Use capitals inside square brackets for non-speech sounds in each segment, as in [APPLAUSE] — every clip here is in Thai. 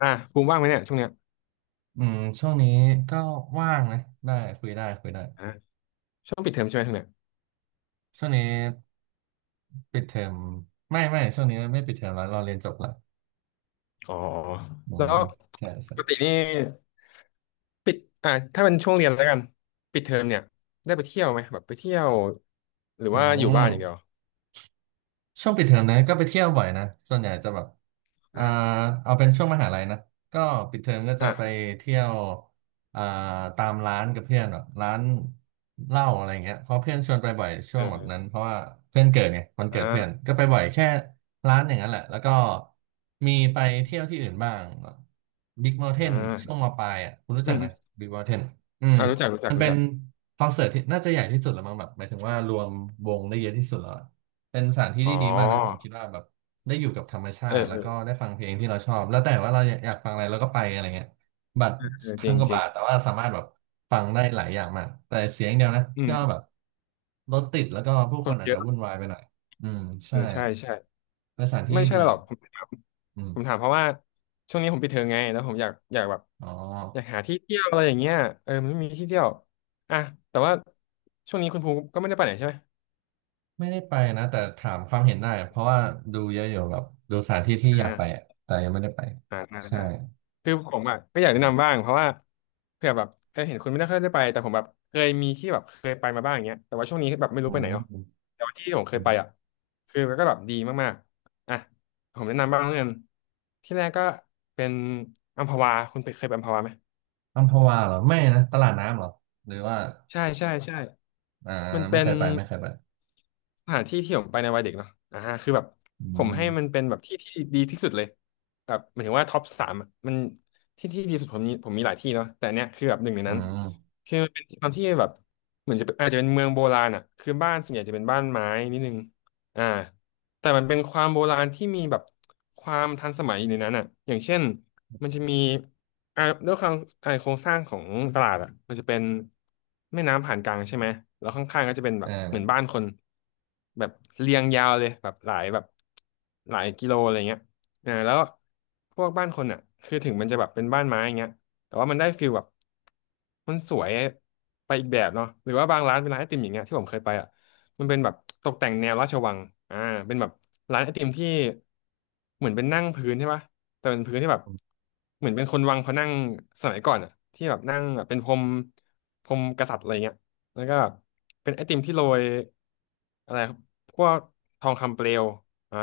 อ่ะภูมิว่างไหมเนี่ยช่วงเนี้ยอืมช่วงนี้ก็ว่างนะได้คุยได้คุยได้อ่ะช่วงปิดเทอมใช่ไหมช่วงเนี้ยช่วงนี้ปิดเทอมไม่ช่วงนี้ไม่ปิดเทอมแล้วเราเรียนจบละอ๋ออืแล้วมใช่ปใช่กตินี่ปิดอ่ะถ้าเป็นช่วงเรียนแล้วกันปิดเทอมเนี่ยได้ไปเที่ยวไหมแบบไปเที่ยวหรืออืว่าอยู่ม บ้านอย่างเดียวช่วงปิดเทอมนะก็ไปเที่ยวบ่อยนะส่วนใหญ่จะแบบอ่าอ่ะเอาเป็นช่วงมหาลัยนะก็ปิดเทอมก็จะอ่ะไปเที่ยวอ่าตามร้านกับเพื่อนแบบร้านเหล้าอะไรเงี้ยเพราะเพื่อนชวนไปบ่อยช่วเองแบบอนั้นเพราะว่าเพื่อนเกิดไงวันเกิดเพื่อนอ่าก็ไปบ่อยแค่ร้านอย่างนั้นแหละแล้วก็มีไปเที่ยวที่อื่นบ้างบิ๊กเมาน์เทอ่นช่วงมาปลายอ่ะคุณรู้อืจักมอไหมมบิ๊กเมาน์เทนอืมอ่ารู้จักรู้จักมันรู้เป็นจักคอนเสิร์ตที่น่าจะใหญ่ที่สุดแล้วมั้งแบบหมายถึงว่ารวมวงได้เยอะที่สุดแล้ว เป็นสถานที่อ๋อที่ดีมากนะผมคิดว่าแบบได้อยู่กับธรรมชาเออติแล้เอวอก็ได้ฟังเพลงที่เราชอบแล้วแต่ว่าเราอยากฟังอะไรเราก็ไปอะไรเงี้ยบัตรเออเออจพันริงกว่าจริบางทแต่ว่าสามารถแบบฟังได้หลายอย่างมากแต่เสียงเดียวนะอืที่ว่ามแบบรถติดแล้วก็ผู้คคนนอาจเยจะอะวุ่นวายไปหน่อยอืมเอใช่อใช่ใช่เป็นสถานที่ไม่ที่ใช่ดีหรอกอ่ะผม อืมผมถามเพราะว่าช่วงนี้ผมปิดเทอมไงแล้วผมอยากแบบอ๋ออยากหาที่เที่ยวอะไรอย่างเงี้ยเออมันไม่มีที่เที่ยวอ่ะแต่ว่าช่วงนี้คุณภูมิก็ไม่ได้ไปไหนใช่ไหมไม่ได้ไปนะแต่ถามความเห็นได้เพราะว่าดูเยอะอยู่แบบดูสถานที่ที่อยากไปอ่าอะแต่ยังไม่ได้ไปอ่าได้ใช่ได้คือผมอ่ะก็อยากอืแนะมนำบ้างเพราะว่าเผื่อแบบเออเห็นคุณไม่ได้ค่อยได้ไปแต่ผมแบบเคยมีที่แบบเคยไปมาบ้างอย่างเงี้ยแต่ว่าช่วงนี้แบบไม่รู้อืไปไหนเนาะแต่ว่าที่ผมเคยไปม อ่ะคือมันก็แบบดีมากๆอ่ะผมแนะนำบ้างแล้วกันที่แรกก็เป็นอัมพวาคุณเคยไปอัมพวาไหม อัมพวาเหรอไม่นะตลาดน้ำเหรอหรือว่าใช่ อ่ามันไม่เป็เคนยไปไม่เคยไปสถานที่ที่ผมไปในวัยเด็กเนาะอ่าคือแบบอืผมให้มันมเป็นแบบที่ที่ดีที่สุดเลยแบบหมายถึงว่าท็อปสามอะมันที่ที่ดีสุดผมมีผมมีหลายที่เนาะแต่อันเนี้ยคือแบบหนึ่งในอืนั้น มคือมันเป็นความที่แบบเหมือนจะเป็นอาจจะเป็นเมืองโบราณอ่ะคือบ้านส่วนใหญ่จะเป็นบ้านไม้นิดนึงอ่า แต่มันเป็นความโบราณที่มีแบบความทันสมัยอยู่ในนั้นอ่ะอย่างเช่นมันจะมีด้วยความโครงสร้างของตลาดอ่ะมันจะเป็นแม่น้ำผ่านกลางใช่ไหมแล้วข้างๆก็จะเป็นแบเอบเหมือนบ้าอนคนแบบเรียงยาวเลยแบบหลายแบบหลายกิโลอะไรเงี้ยอ่าแล้วพวกบ้านคนอ่ะคือถึงมันจะแบบเป็นบ้านไม้อย่างเงี้ยแต่ว่ามันได้ฟิลแบบมันสวยไปอีกแบบเนาะหรือว่าบางร้านเป็นร้านไอติมอย่างเงี้ยที่ผมเคยไปอ่ะ มันเป็นแบบตกแต่งแนวราชวังอ่าเป็นแบบร้านไอติมที่เหมือนเป็นนั่งพื้นใช่ปะแต่เป็นพื้นที่แบบเหมือนเป็นคนวังเขานั่งสมัยก่อนอ่ะที่แบบนั่งแบบเป็นพรมกษัตริย์อะไรเงี้ยแล้วก็เป็นไอติมที่โรยอะไรครับพวกทองคำเปลวอ่า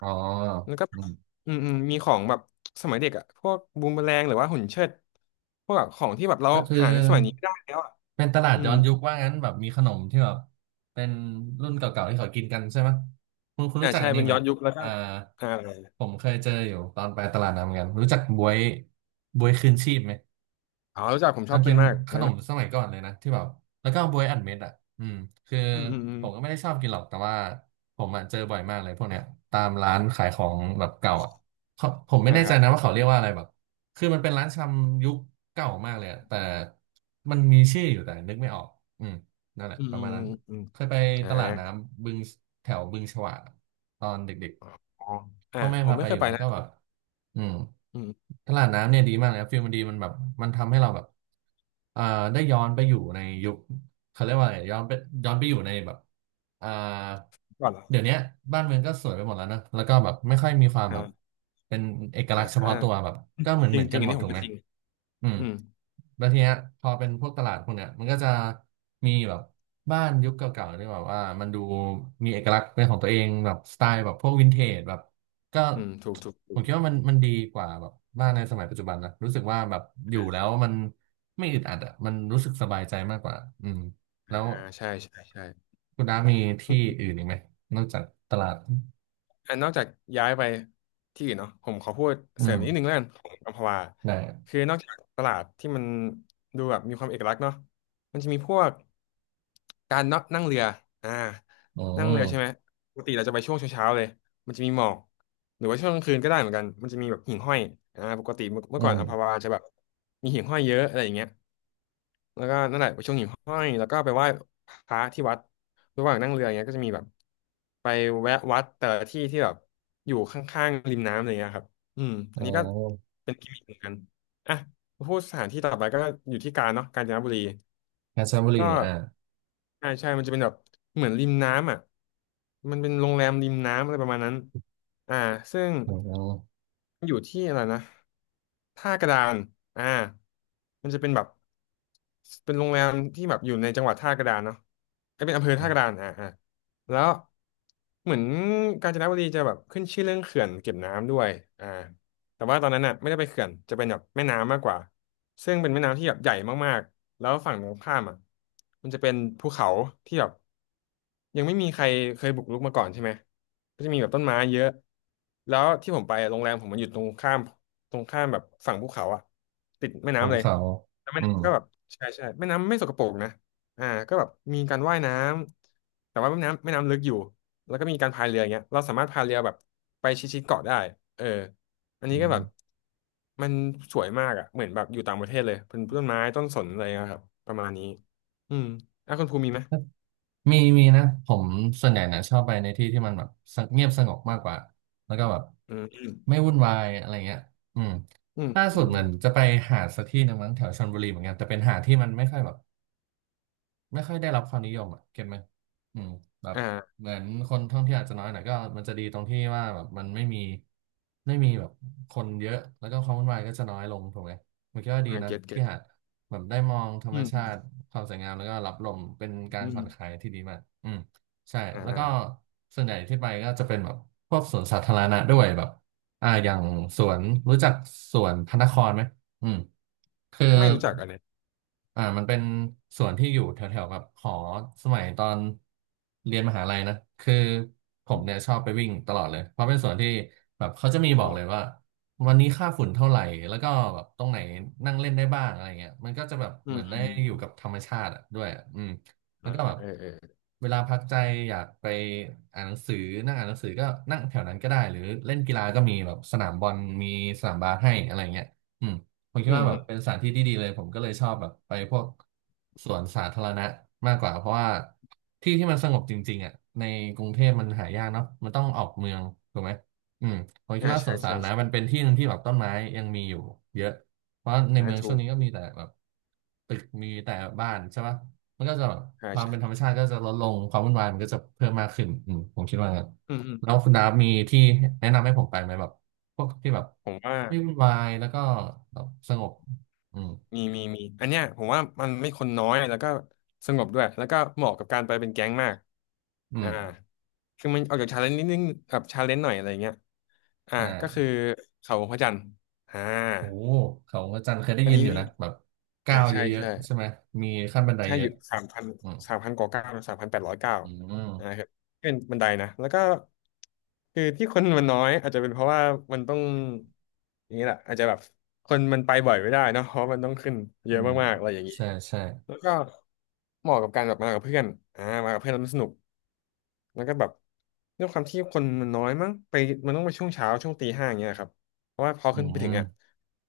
อ๋อแล้วก็อืมอืมอืมมีของแบบสมัยเด็กอ่ะพวกบูมเมอแรงหรือว่าหุ่นเชิดพวกแบบของที่แบบเราก็คือหาในสมัยนี้ไม่ได้แล้วอ่ะเป็นตลาดอืย้มอนยุคว่างั้นแบบมีขนมที่แบบเป็นรุ่นเก่าๆที่เขากินกันใช่ไหมคุณอ่ารู้จักใช่อันเป็นี้นไหมย้อนยุคแล้วก็อ่าอ่า ผมเคยเจออยู่ตอนไปตลาดน้ำเหมือนกันรู้จักบวยบวยคืนชีพไหม อ๋อ รู้จักผมชมัอนบกิเป็นนมากขอันนนั้นมนะสมัยก่อนเลยนะที่แบบแล้วก็บวยอัดเม็ดอ่ะอืมคืออืมอืมอืมผมก็ไม่ได้ชอบกินหรอกแต่ว่าผมอ่ะเจอบ่อยมากเลยพวกเนี้ยตามร้านขายของแบบเก่าอ่ะเขาผมไม่อ่าแน่คใจรับนะว่าเขาเรียกว่าอะไรแบบคือมันเป็นร้านชำยุคเก่ามากเลยอะแต่มันมีชื่ออยู่แต่นึกไม่ออกอืมนั่นแหละอืปมระอืมาณมนั้นอืมอืมเคยไปอ่าตลาดน้ำบึงแถวบึงฉวากตอนเด็กอ๋อๆอ่าพ่อแม่ผมพาไม่ไปเคอยยู่ไปแล้วนะก็แบบ อืมอืมตลาดน้ำเนี่ยดีมากเลยครับฟิลมันดีมันแบบมันทำให้เราแบบเอ่อได้ย้อนไปอยู่ในยุคเขาเรียกว่าอะไรย้อนไปย้อนไปอยู่ในแบบอ่าก่อนเหรอเดี๋ยวเนี้ยบ้านเมืองก็สวยไปหมดแล้วนะแล้วก็แบบไม่ค่อยมีความแบบอ่าเป็นเอกอ่าลักษณ์เฉอ่าพาะตัวแบบก็เหมือนจเหริมืงอนจริกัง นอันหมดนี้ผถูมกก็ไหมจริง อืม อืมแล้วทีเนี้ยพอเป็นพวกตลาดพวกเนี้ยมันก็จะมีแบบบ้านยุคเก่าๆที่แบบว่ามันดูมีเอกลักษณ์เป็นของตัวเองแบบสไตล์แบบพวกวินเทจแบบก็อืมถูกถูกถูผมกคิดว่ามันดีกว่าแบบบ้านในสมัยปัจจุบันนะรู้สึกว่าแบบอยู่แล้วมันไม่อึดอัดอ่ะมันรู้สึกสบายใจมากกว่าอืมแล้วอ่าใช่ คุณน้ามีที่อื่นอีกไหมนอกจากตลาดอันนอกจากย้ายไปที่อื่นเนาะผมขอพูดอืเสริมมนิดนึงแล้วกันของอัมพวาได้คือนอกจากตลาดที่มันดูแบบมีความเอกลักษณ์เนาะมันจะมีพวกการนนั่งเรืออ่าอืนั่งเรือใช่ไหมมปกติเราจะไปช่วงเช้าๆเลยมันจะมีหมอกหรือว่าช่วงกลางคืนก็ได้เหมือนกันมันจะมีแบบหิ่งห้อยอ่าปกติเมื่อเมื่อือก่อนมอัมพวาจะแบบมีหิ่งห้อยเยอะอะไรอย่างเงี้ยแล้วก็นั่นแหละไปชมหิ่งห้อยแล้วก็ไปไหว้พระที่วัด ระหว่างนั่งเรืออย่างเงี้ยก็จะมีแบบไปแวะวัดแต่ละที่ที่แบบอยู่ข้างๆริมน้ำอะไรเงี้ยครับอืมอ๋อัอนนี้ก็เป็นกิมมิคเหมือนกัน อ่ะ พูดสถานที่ต่อไปก็อยู่ที่กาญเนาะกาญจนบุรี เพชรบุรีก็อ่าใช่มันจะเป็นแบบเหมือนริมน้ำอ่ะมันเป็นโรงแรมริมน้ำอะไรประมาณนั้นอ่าซึ่ง อืมอยู่ที่อะไรนะท่ากระดานอ่ามันจะเป็นแบบเป็นโรงแรมที่แบบอยู่ในจังหวัดท่ากระดานเนาะไอยเป็นอำเภอท่ากระดานอ่าอ่าแล้วเหมือนกาญจนบุรีจะแบบขึ้นชื่อเรื่องเขื่อนเก็บน้ำด้วยอ่า แต่ว่าตอนนั้นน่ะไม่ได้ไปเขื่อนจะเป็นแบบแม่น้ำมากกว่าซึ่งเป็นแม่น้ำที่แบบใหญ่มากๆแล้วฝั่งตรงข้ามอ่ะมันจะเป็นภูเขาที่แบบยังไม่มีใครเคยบุกรุกมาก่อนใช่ไหมก็จะมีแบบต้นไม้เยอะแล้วที่ผมไปอะโรงแรมผมมันอยู่ตรงข้ามแบบฝั่งภูเขาอ่ะติดแม่ของน้ำเลยเขาแล้วแม่อืม น้ำก็แบบใช่ใช่แม่น้ำไม่สกปรกนะอ่าก็แบบมีการว่ายน้ำแต่ว่าแม่น้ำลึกอยู่แล้วก็มีการพายเรืออย่างเงี้ยเราสามารถพายเรือแบบไปชิดๆเกาะได้เออ อันอืนี้ก็แบบมมันสวยมากอ่ะเหมือนแบบอยู่ต่างประเทศเลยเป็นต้นไม้ต้นสนอะไรนะครับประมาณนี้อืมอ่ะคุณภูมิมีไหมมีมีนะผมส่วนใหญ่เนี่ยชอบไปในที่ที่มันแบบสงเงียบสงบมากกว่าแล้วก็แบบอืมไม่วุ่นวายอะไรเงี้ยอืมอืมล่าอืสุดมเหมือนจะไปหาดสักที่หนึ่งมั้งแถวชลบุรีเหมือนกันแต่เป็นหาดที่มันไม่ค่อยแบบ ไม่ค่อยได้รับความนิยมอ่ะเก็ตไหมอืมแบบอ่าเหมือนคนท่องเที่ยวอาจจะน้อยหน่อยก็มันจะดีตรงที่ว่าแบบมันไม่มีไม่มีแบบคนเยอะแล้วก็ความวุ่นวายก็จะน้อยลงถูกไหมผมคิดว่าดีอ่านะเก็ตเก็ที่ตหาดแบบได้มองธรรอืมชามติความสวยงามแล้วก็รับลมเป็นการอืผ่มอนคลายที่ดีมากอืมใช่อ่าแล้วอ่าก็ส่วนใหญ่ที่ไปก็จะเป็นแบบพวกสวนสาธารณะด้วยแบบอย่างสวนรู้จักสวนพระนครไหมอืม คือไม่รู้จักอันเนี้ยมันเป็นสวนที่อยู่แถวๆกับหอสมัยตอนเรียนมหาลัยนะคือผอมมเนี่ยชอบไปวิ่งตลอดเลยเพราะเป็นสวนที่แบบเขาจะมีอ๋บออกเลยว่าวันนี้ค่าฝุ่นเท่าไหร่แล้วก็แบบตรงไหนนั่งเล่นได้บ้างอะไรเงี้ยมันก็จะแบบอืเหมืมอนอืได้มอือยู่มกับธรรมชาติอะด้วยอะอืมแล้วอ่าก็แบบเออเออเวลาพักใจอยากไปอ่านหนังสือนั่งอ่านหนังสือก็นั่งแถวนั้นก็ได้หรือเล่นกีฬาก็มีแบบสนามบอลมีสนามบาสให้อะไรเงี้ย ผมคิดอืมว่าแบอืบมเป็นสถานที่ที่ดีเลยผมก็เลยชอบแบบไปพวกสวนสาธารณะมากกว่าเพราะว่าที่ที่มันสงบจริงๆอ่ะในกรุงเทพมันหายากเนาะมันต้องออกเมืองถูกไหมอืมผมคิดอ่าว่าสใช่วนสาใช่ธารณะมันใช่เป็นที่หนึ่งที่แบบต้นไม้ยังมีอยู่เยอะเพราะในอ่าเมืองถูช่วงกนี้ก็มีแต่แบบตึกมีแต่บ้านใช่ปะมันก็จะแบบอ่าความเป็นธรรใช่มชาติก็จะลดลงความวุ่นวายมันก็จะเพิ่มมากขึ้นอืมผมคิดว่างั้นอืมอืมแล้วคุณดาฟมีที่แนะนำให้ผมไปไหมแบบ พวกที่แบบผมว่า ไม่วุ่นวายแล้วก็แบบสงบอืมมีมีมีอันเนี้ยผมว่ามันไม่คนน้อยแล้วก็สงบด้วยแล้วก็เหมาะกับการไปเป็นแก๊งมากอือ่ามคือมันออกจากชาเลนจ์นิดนึงแบบชาเลนจ์หน่อยอะไรเงี้ยอ่าอก็คือ่าเขาพระจันทร์อ่าโอ้เขาพระจันทร์เคยได้อันยินนี้อยู่นะแบบอ่าก้าวเยใช่อะใช่ๆใช่ไหมมีขั้นบันไดใช่เยออะยู่สามพันอืมสามพันกว่าเก้า3,809อืนะมครับเป็นบันไดนะแล้วก็คือที่คนมันน้อยอาจจะเป็นเพราะว่ามันต้องอย่างนี้แหละอาจจะแบบคนมันไปบ่อยไม่ได้เนอะเพราะมันต้องขึ้นเยอือะมมากๆอะไรอย่างนี้ ใช่ใช่แล้วก็เหมาะกับการแบบมากับเพื่อนอ่ามากับเพื่อนแล้วมันสนุกแล้วก็แบบด้วยความที่คนมันน้อยมั้งไปมันต้องไปช่วงเช้า ช่วงตีห้าอย่างเงี้ยครับเพราะว่าพออืขึ้นไปถึงมอ่ะ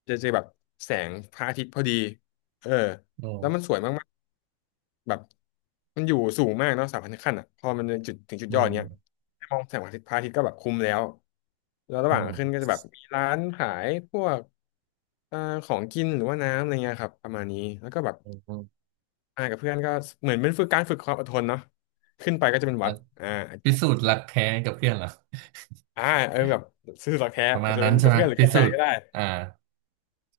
จะเจอแบบแสงพระอาทิตย์พอดีเอออืแล้วมันสมวยมากๆแบบมันอยู่สูงมากเนาะ3,000 ขั้นอ่ะพอมันจุดถึงจุดอืยอดมเนี้ยให้มองแสงพระอาทิตย์ก็แบบคุ้มแล้วแล้วระหอืว่างมขึ้นก็จะแบบมีร้านขายพวกเอ่อของกินหรือว่าน้ำอะไรเงี้ยครับประมาณนี้แล้วก็แบบ อืมอืมอ่ากับเพื่อนก็เหมือนเป็นฝึกการฝึกความอดทนเนาะขึ้นไปก็จะเป็นแล้วัวดอ่าพิสูจน์รักแท้กับเพื่อนเหรอ [LAUGHS] อ่าเออแบบซื่อสัตย์แท้ประอามาจณจะนั้เป็นนใช่กับไหมเพื่อนหรือพิกับแฟสูนจน์ก็ได้อ่า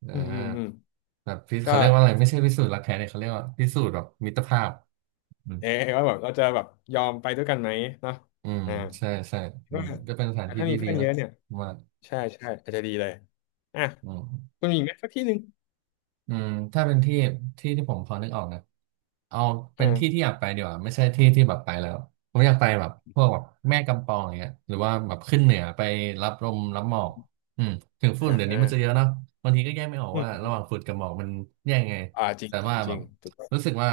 อ่อืมอืมอืามแบบเขาก็เรียกว่าอะไรไม่ใช่พิสูจน์รักแท้เนี่ยเขาเรียกว่าพิสูจน์แบบมิตรภาพ เออว่าแบบเราจะแบบยอมไปด้วยกันไหมเนาะอืมอ่าใช่ใช่อืก็มก็เป็นสถานที่ถ้ามีที่ดีเพื่อนเยนะอะเนี่ยผมว่าใช่ใช่อาจจะดีเลยอ่ะอืมคุณมีอีกไหมสักที่หนึ่งอืมถ้าเป็นที่ที่ที่ผมพอนึกออกนะเอาเป็นที่ที่อ่าอยากไปดีกว่าไม่ใช่ที่ที่แบบไปแล้วผมอยากไปแบบพวกแบบแม่กำปองอย่างเงี้ยหรือว่าแบบขึ้นเหนือไปรับลมรับหมอกอืมถึงฝุ่นอ่าเดี๋ยวนี้อ่ามันจะเยอะเนาะบางทีก็แยกไม่ออกอืว่าระหมว่างฝุ่นกับหมอกมันแยกไงอ่าจริงแต่จริงว่าจแบริงบ ถูกต้องรู้สึกว่า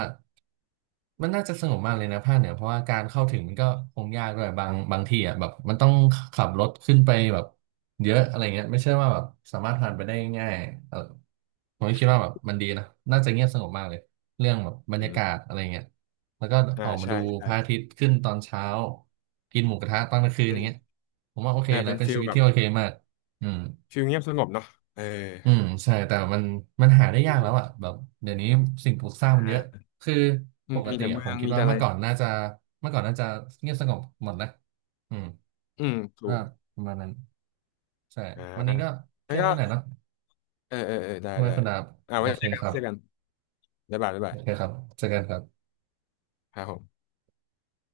มันน่าจะสงบมากเลยนะภาคเหนือเพราะว่าการเข้าถึงมันก็คงยากด้วยบางทีอ่ะแบบมันต้องขับรถขึ้นไปแบบเยอะอะไรเงี้ยไม่ใช่ว่าแบบสามารถผ่านไปได้ง่ายเออผมก็คิดว่าแบบมันดีนะน่าจะเงียบสงบมากเลยเรื่องแบบบรรอืยามกาศอะไรเงี้ยแล้วก็อ่าออกมาใช่ดูพใช่ระอาทิตย์ขึ้นตอนเช้ากินหมูกระทะตอนกลางคืนอเป็ย่านงเงี้ยผมว่าโอเคอ่านะเป็นเป็นฟิชีลวิตแบบที่โอเคมากอืม ฟิลเงียบสงบเนาะเอออืมใช่แต่มันหาได้ดียากแล้ดีวอ่ะแบบเดี๋ยวนี้สิ่งปลูกสร้างมันอ่เยอะาคืออืปมกมีติแต่อะเมืผอมงคิดมีว่าแต่อะเมื่ไร อก่อนน่าจะเมื่อก่อนน่าจะเงียบสงบหมดนะอืมอืมถูก็กประมาณนั้นใช่อ่าวันนี้ก็งั้แค่นก็นี้แหละเนาะเออเออเออได้ทำไมได้คุณดาบอ่าโอไว้เคเจอกันครับเจอกันบ๊ายบายบ๊ายบาโอยเคครับเจอกันครับครับผม